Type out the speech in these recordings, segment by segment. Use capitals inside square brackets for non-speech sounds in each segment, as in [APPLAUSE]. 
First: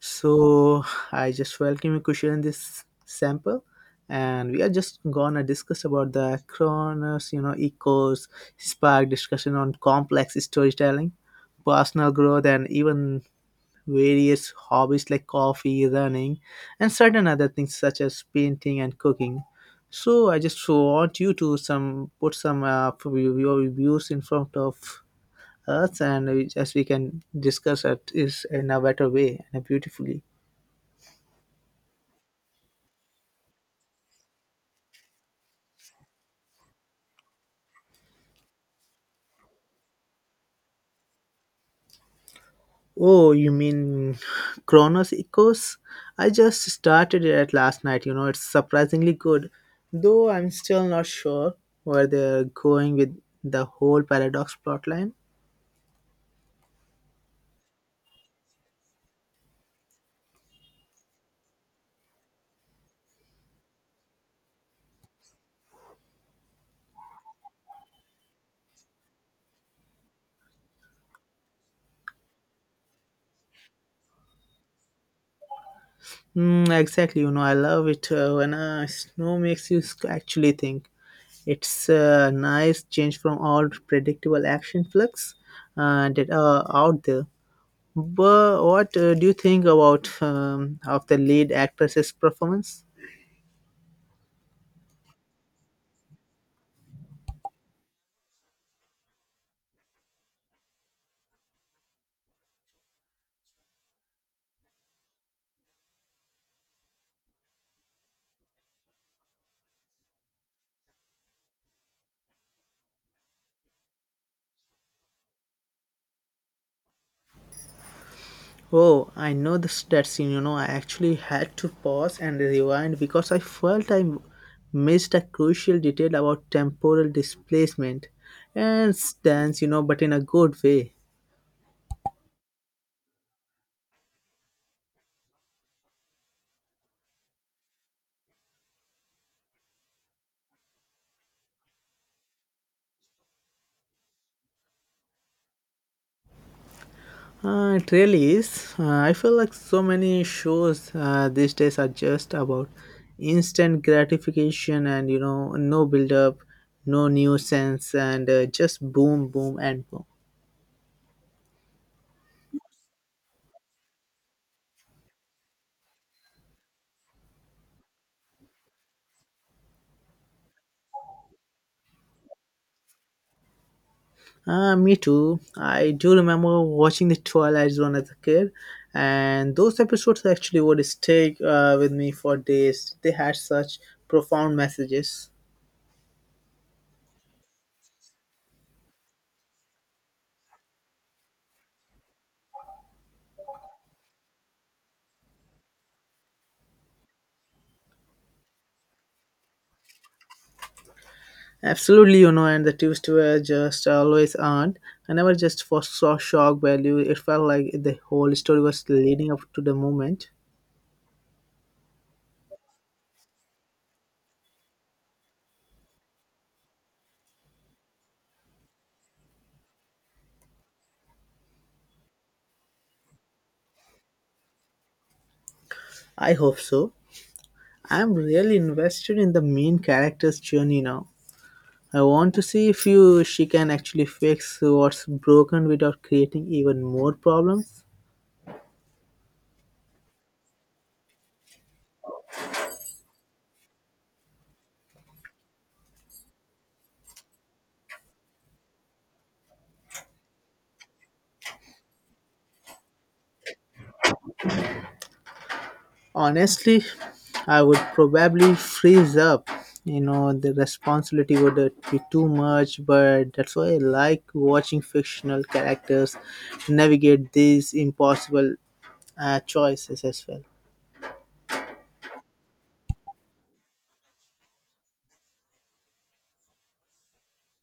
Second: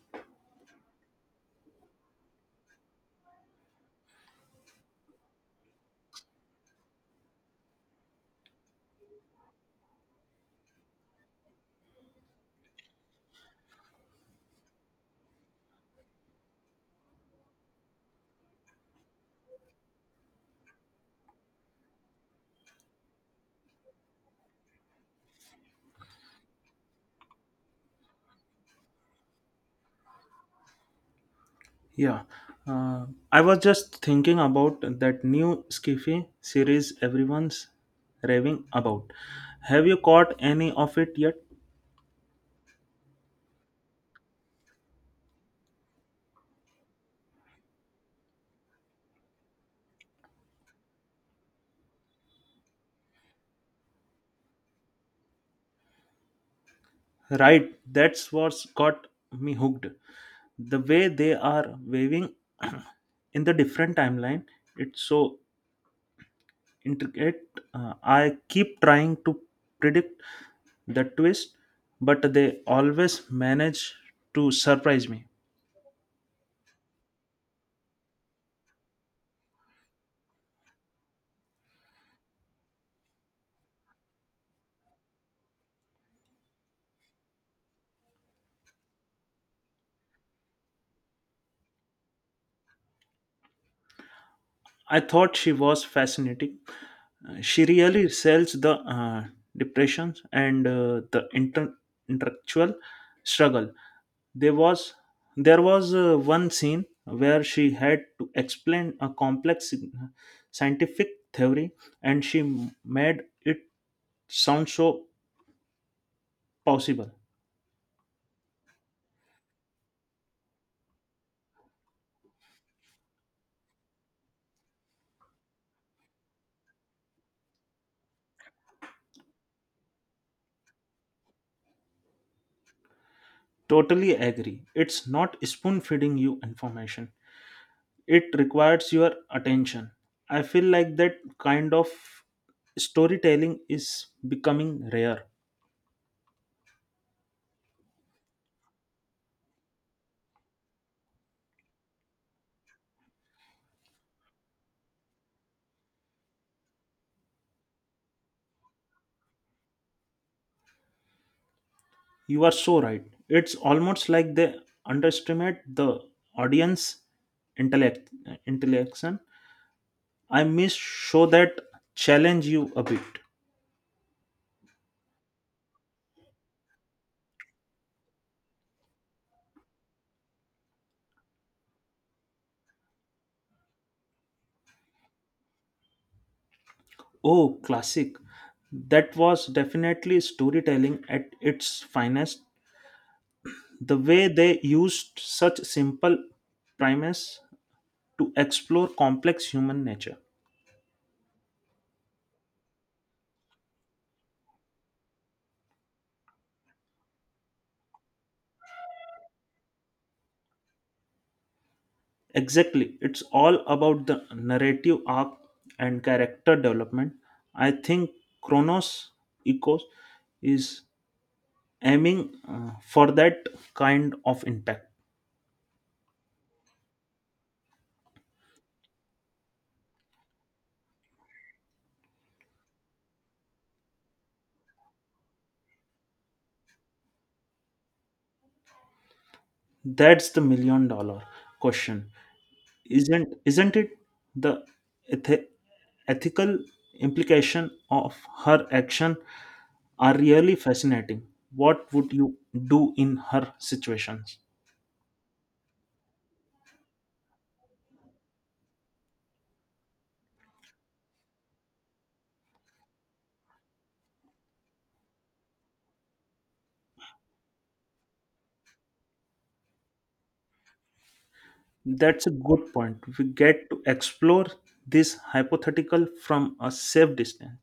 So I just welcome you, Kushal, in this sample, and we are just gonna discuss about the Kronos, you know, echoes, spark discussion on complex storytelling, personal growth, and even various hobbies like coffee, running, and certain other things such as painting and cooking. So I just want you to some put some of your views in front of us, and we- as we can discuss it is in a better way and beautifully. Yeah, uh, I was just thinking about that new Skiffy series everyone's raving about. Have you caught any of it yet? Oh, you mean Chronos Echoes? I just started it last night. You know, it's surprisingly good, though I'm still not sure where they're going with the whole paradox plotline. Right, that's what's got me hooked. The way they are waving [CLEARS THROAT] in the different timeline, it's so intricate. I keep trying to predict the twist, but they always manage to surprise me. Mm, exactly. You know, I love it when snow makes you sc- actually think. It's a nice change from all predictable action flicks that are out there. But what do you think about of the lead actress's performance? I thought she was fascinating. She really sells the depressions and intellectual struggle. There was there was one scene where she had to explain a complex scientific theory, and she made it sound so possible. Oh, I know this, that scene. You know, I actually had to pause and rewind because I felt I missed a crucial detail about temporal displacement and stance, you know, but in a good way. Totally agree. It's not spoon feeding you information. It requires your attention. I feel like that kind of storytelling is becoming rare. It really is. I feel like so many shows these days are just about instant gratification and, you know, no build up, no nuisance, and just boom, boom, and boom. You are so right. It's almost like they underestimate the audience intellect intellection. I miss show that challenge you a bit. Me too. I do remember watching the Twilight Zone as a kid, and those episodes actually would stay with me for days. They had such profound messages. Oh, classic. That was definitely storytelling at its finest. The way they used such simple premise to explore complex human nature. Absolutely, you know, and the twists were just always earned. I never just for saw shock value. It felt like the whole story was leading up to the moment. Exactly. It's all about the narrative arc and character development. I think Chronos Echoes is aiming for that kind of impact. I hope so. I'm really invested in the main character's journey now. I want to see if you she can actually fix what's broken without creating even more problems. That's the million dollar question. Isn't it the eth- ethical implication of her action are really fascinating. What would you do in her situations? Honestly, I would probably freeze up. You know, the responsibility would be too much, but that's why I like watching fictional characters navigate these impossible choices as well. That's a good point. We get to explore this hypothetical from a safe distance.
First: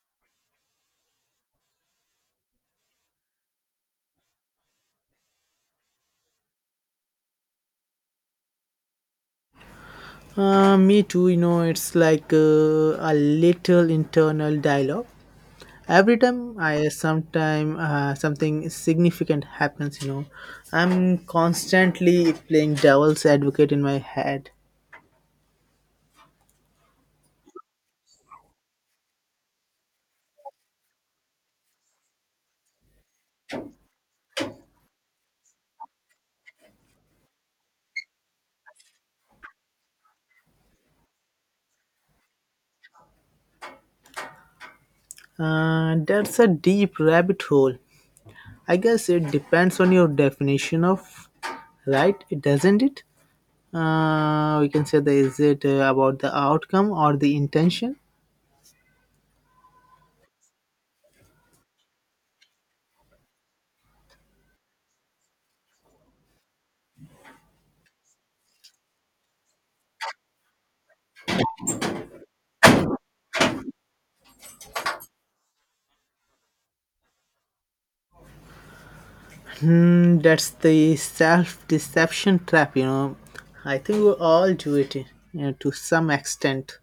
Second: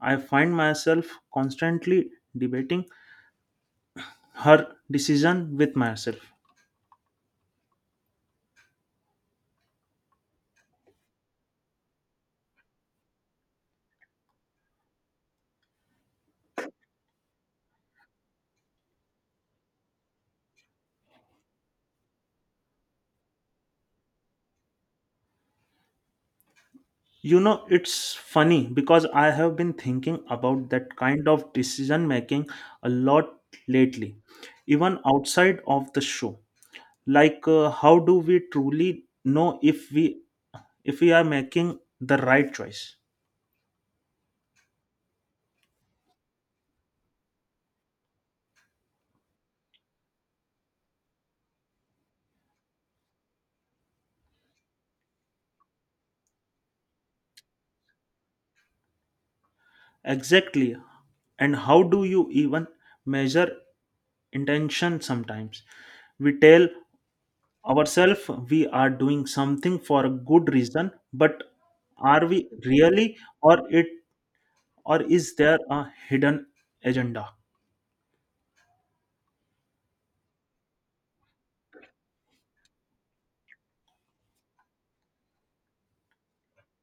I find myself constantly debating her decision with myself. Me too, you know, it's like a little internal dialogue every time I sometime something significant happens, you know, I'm constantly playing devil's advocate in my head. You know, it's funny because I have been thinking about that kind of decision making a lot lately, even outside of the show. Like, how do we truly know if we are making the right choice? That's a deep rabbit hole. I guess it depends on your definition of right, it doesn't it. We can say, that is it about the outcome or the intention? Exactly. And how do you even measure intention sometimes? We tell ourselves we are doing something for a good reason, but are we really or it or is there a hidden agenda? Hmm, that's the self-deception trap, you know. I think we all do it, you know, to some extent.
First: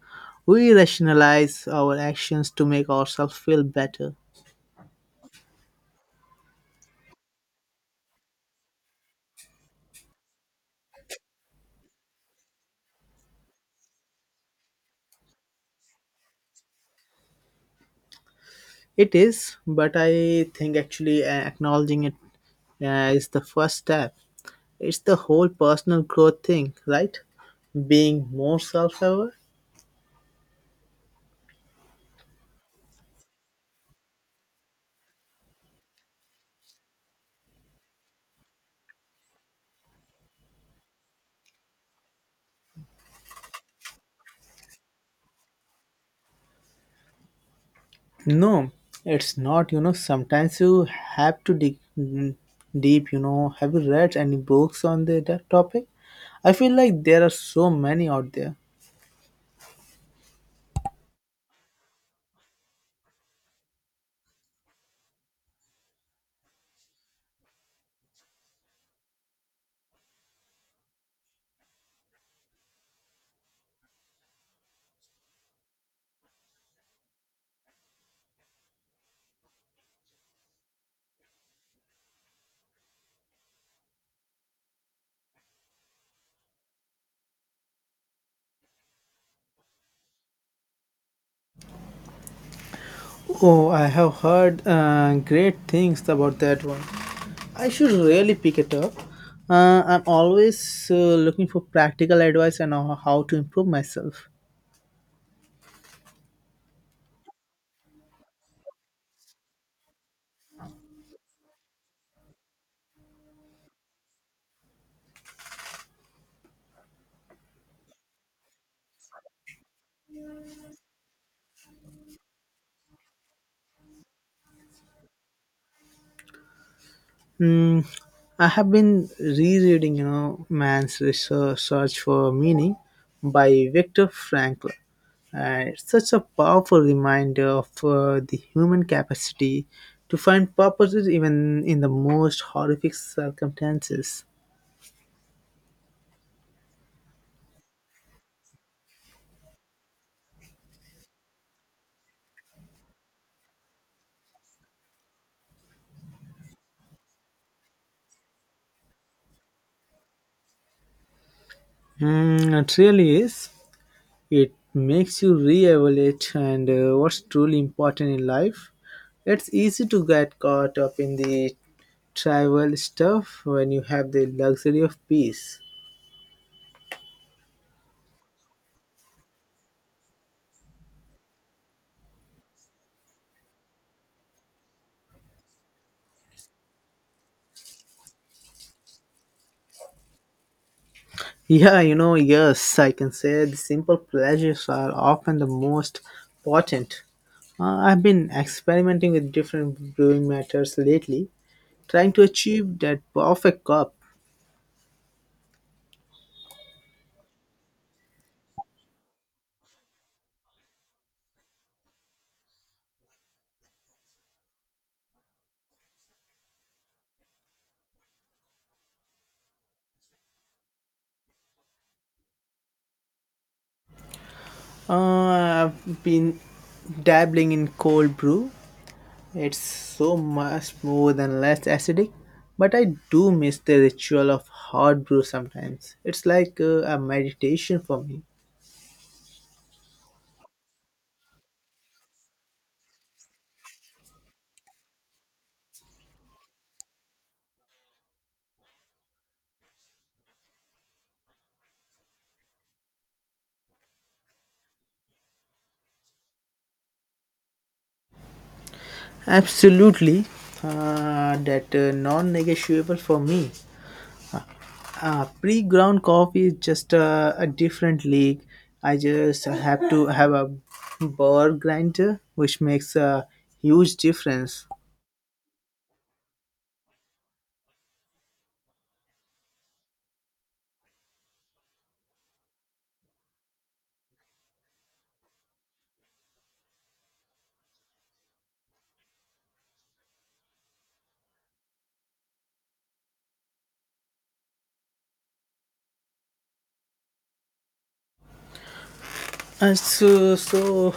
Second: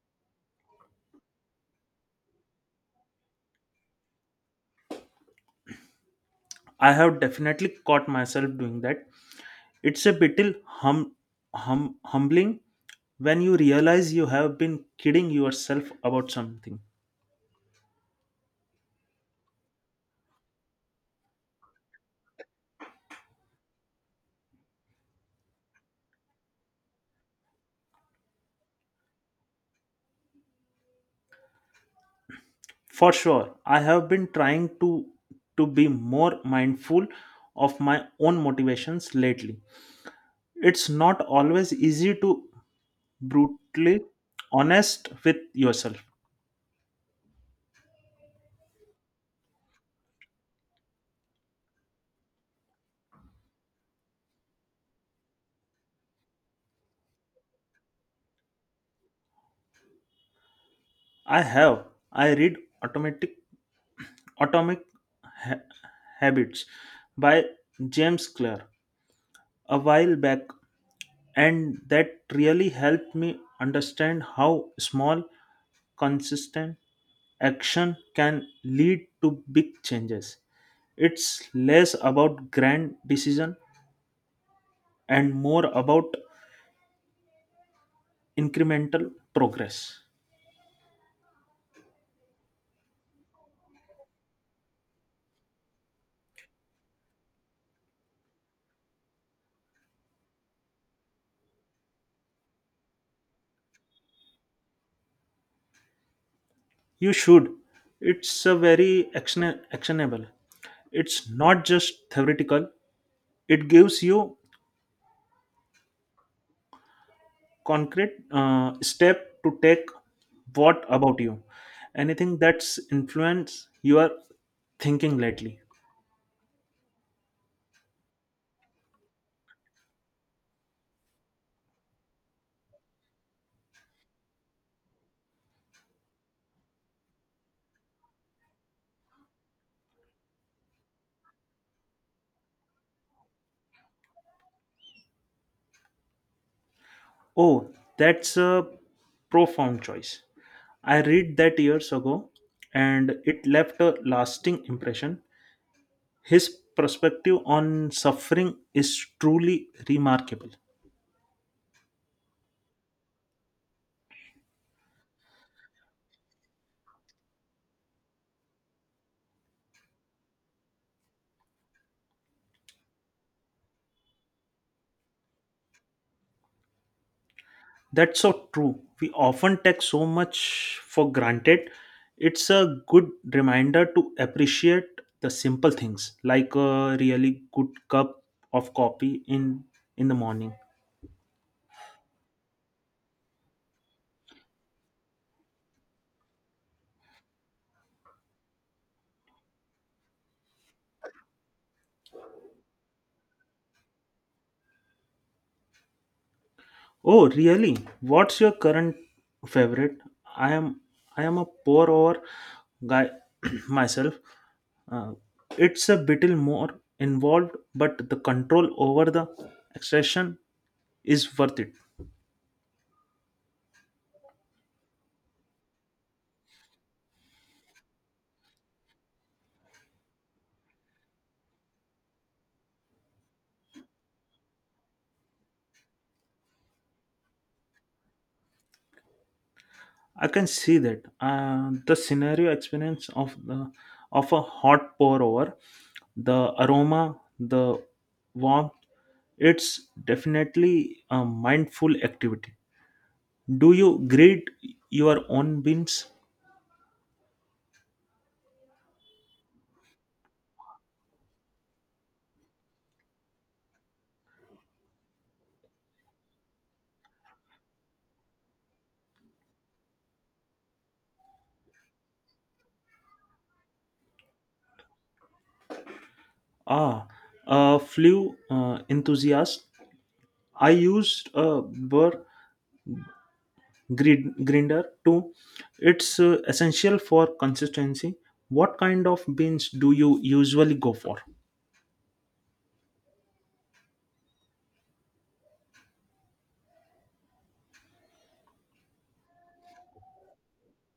We rationalize our actions to make ourselves feel better. I have definitely caught myself doing that. It's a bit hum, humbling when you realize you have been kidding yourself about something. It is, but I think actually acknowledging it is the first step. It's the whole personal growth thing, right? Being more self-aware. For sure, I have been trying to be more mindful of my own motivations lately. It's not always easy to brutally honest with yourself. No, it's not. You know, sometimes you have to dig deep. You know, have you read any books on the, that topic? I feel like there are so many out there. I have I read automatic atomic Ha- habits by James Clear a while back, and that really helped me understand how small, consistent action can lead to big changes. It's less about grand decision and more about incremental progress. Oh, I have heard great things about that one. I should really pick it up. I'm always looking for practical advice and how to improve myself. You should. It's a very actionable. It's not just theoretical. It gives you concrete step to take. What about you? Anything that's influenced your thinking lately? Hmm, I have been rereading, you know, Man's Research Search for Meaning by Viktor Frankl. It's such a powerful reminder of the human capacity to find purposes even in the most horrific circumstances. Oh, that's a profound choice. I read that years ago, and it left a lasting impression. His perspective on suffering is truly remarkable. Mm, it really is. It makes you re-evaluate and what's truly important in life. It's easy to get caught up in the trivial stuff when you have the luxury of peace. That's so true. We often take so much for granted. It's a good reminder to appreciate the simple things, like a really good cup of coffee in the morning. Yeah, you know, yes, I can say the simple pleasures are often the most potent. I've been experimenting with different brewing methods lately, trying to achieve that perfect cup. Oh, really? What's your current favorite? I am I am a pour over guy [CLEARS THROAT] myself. Uh, it's a little more involved, but the control over the extraction is worth it. Uh, I've been dabbling in cold brew. It's so much more than less acidic, but I do miss the ritual of hot brew sometimes. It's like a meditation for me. I can see that the scenario experience of the of a hot pour over, the aroma, the warmth. It's definitely a mindful activity. Do you grade your own beans? Absolutely, that non-negotiable for me. Pre-ground coffee is just a different league. I just have to have a bar grinder, which makes a huge difference. Ah, a flew enthusiast. I used a burr grinder too. It's essential for consistency. What kind of beans do you usually go for? So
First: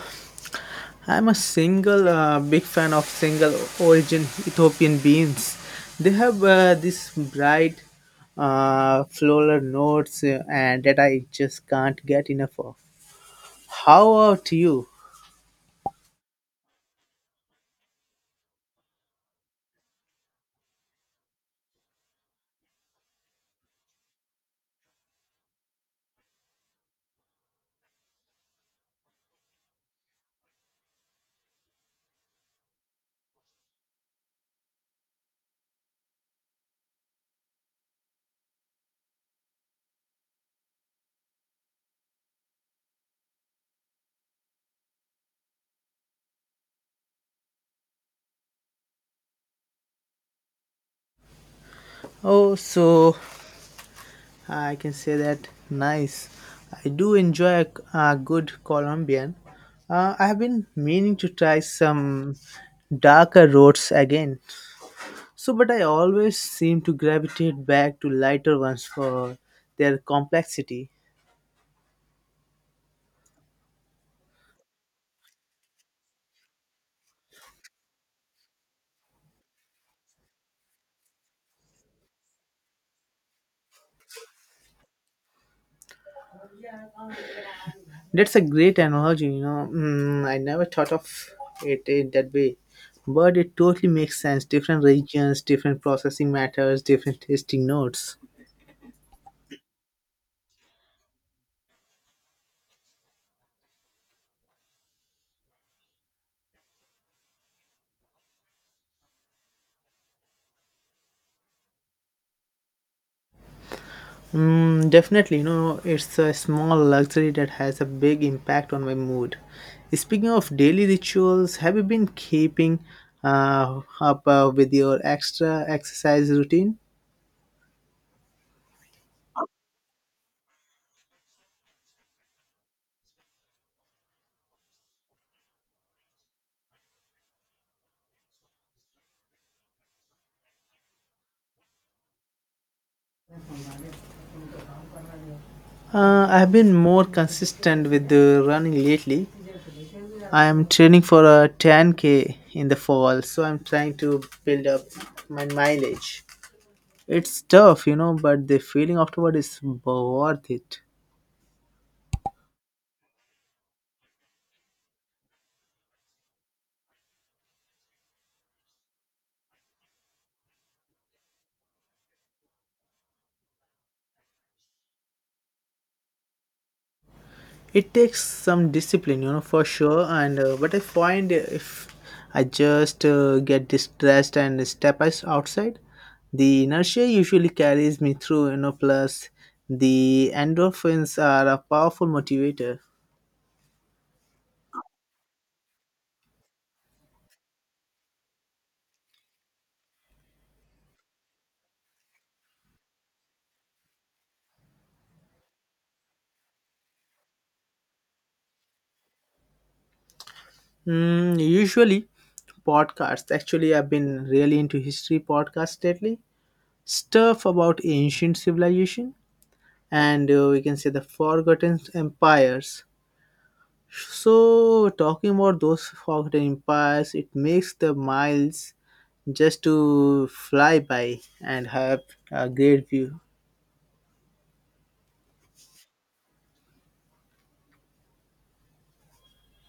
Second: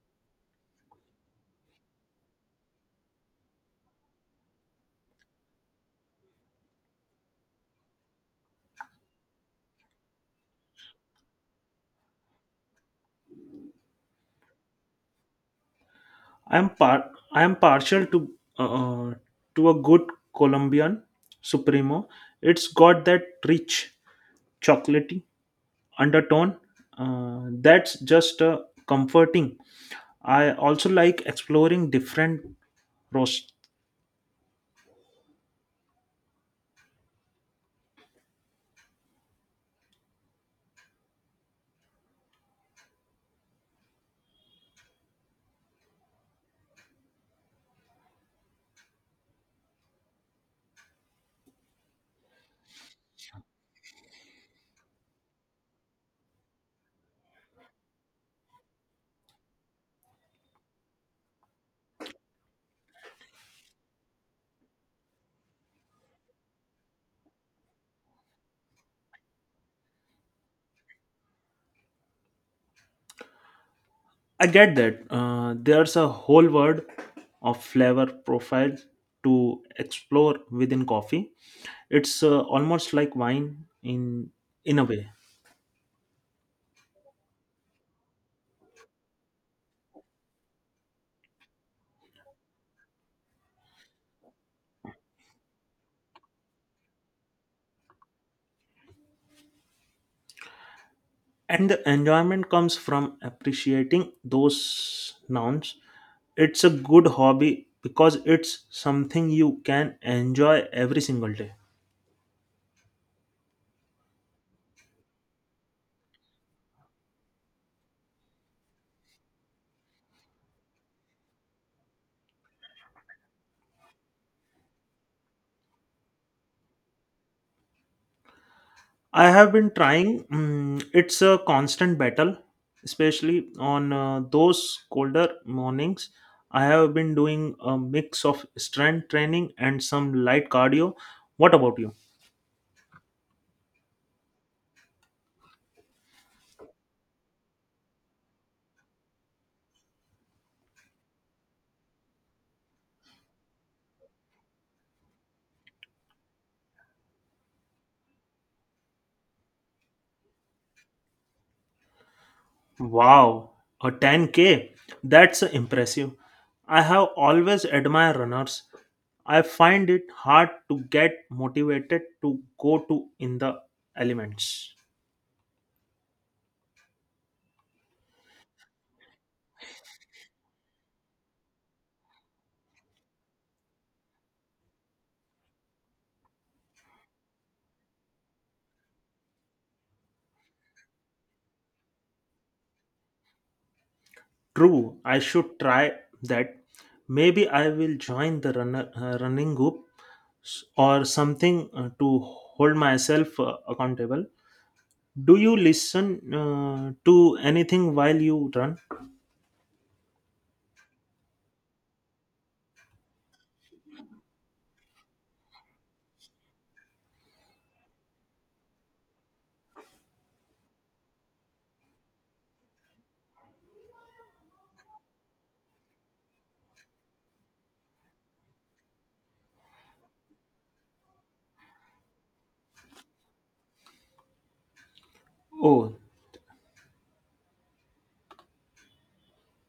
I'm a single big fan of single origin Ethiopian beans. They have this bright floral notes and that I just can't get enough of. How about you? I'm partial uh, uh, to a good Colombian Supremo. It's got that rich chocolatey undertone that's just comforting. I also like exploring different roasts. Oh, so I can say that nice. I do enjoy a good Colombian. I have been meaning to try some darker roads again. So, but I always seem to gravitate back to lighter ones for their complexity. I get that there's a whole world of flavor profile to explore within coffee. It's almost like wine in a way. That's a great analogy, you know. Mm, I never thought of it in that way, but it totally makes sense. Different regions, different processing methods, different tasting notes. And the enjoyment comes from appreciating those nouns. It's a good hobby because it's something you can enjoy every single day. Mm, definitely, you know, it's a small luxury that has a big impact on my mood. Speaking of daily rituals, have you been keeping up with your extra exercise routine? I have been trying. It's a constant battle, especially on those colder mornings. I have been doing a mix of strength training and some light cardio. What about you? I've been more consistent with the running lately. I am training for a 10k in the fall, so I'm trying to build up my mileage. It's tough, you know, but the feeling afterward is worth it. Wow, a 10K. That's impressive. I have always admired runners. I find it hard to get motivated to go to in the elements. It takes some discipline, you know, for sure, and but I find if I just get distressed and step us outside, the inertia usually carries me through, you know, plus the endorphins are a powerful motivator. True, I should try that. Maybe I will join the running group or something to hold myself accountable. Do you listen to anything while you run? Mm, usually podcasts actually. I've been really into history podcasts lately, stuff about ancient civilization and we can say the forgotten empires. So, talking about those forgotten empires, it makes the miles just to fly by and have a great view. Oh,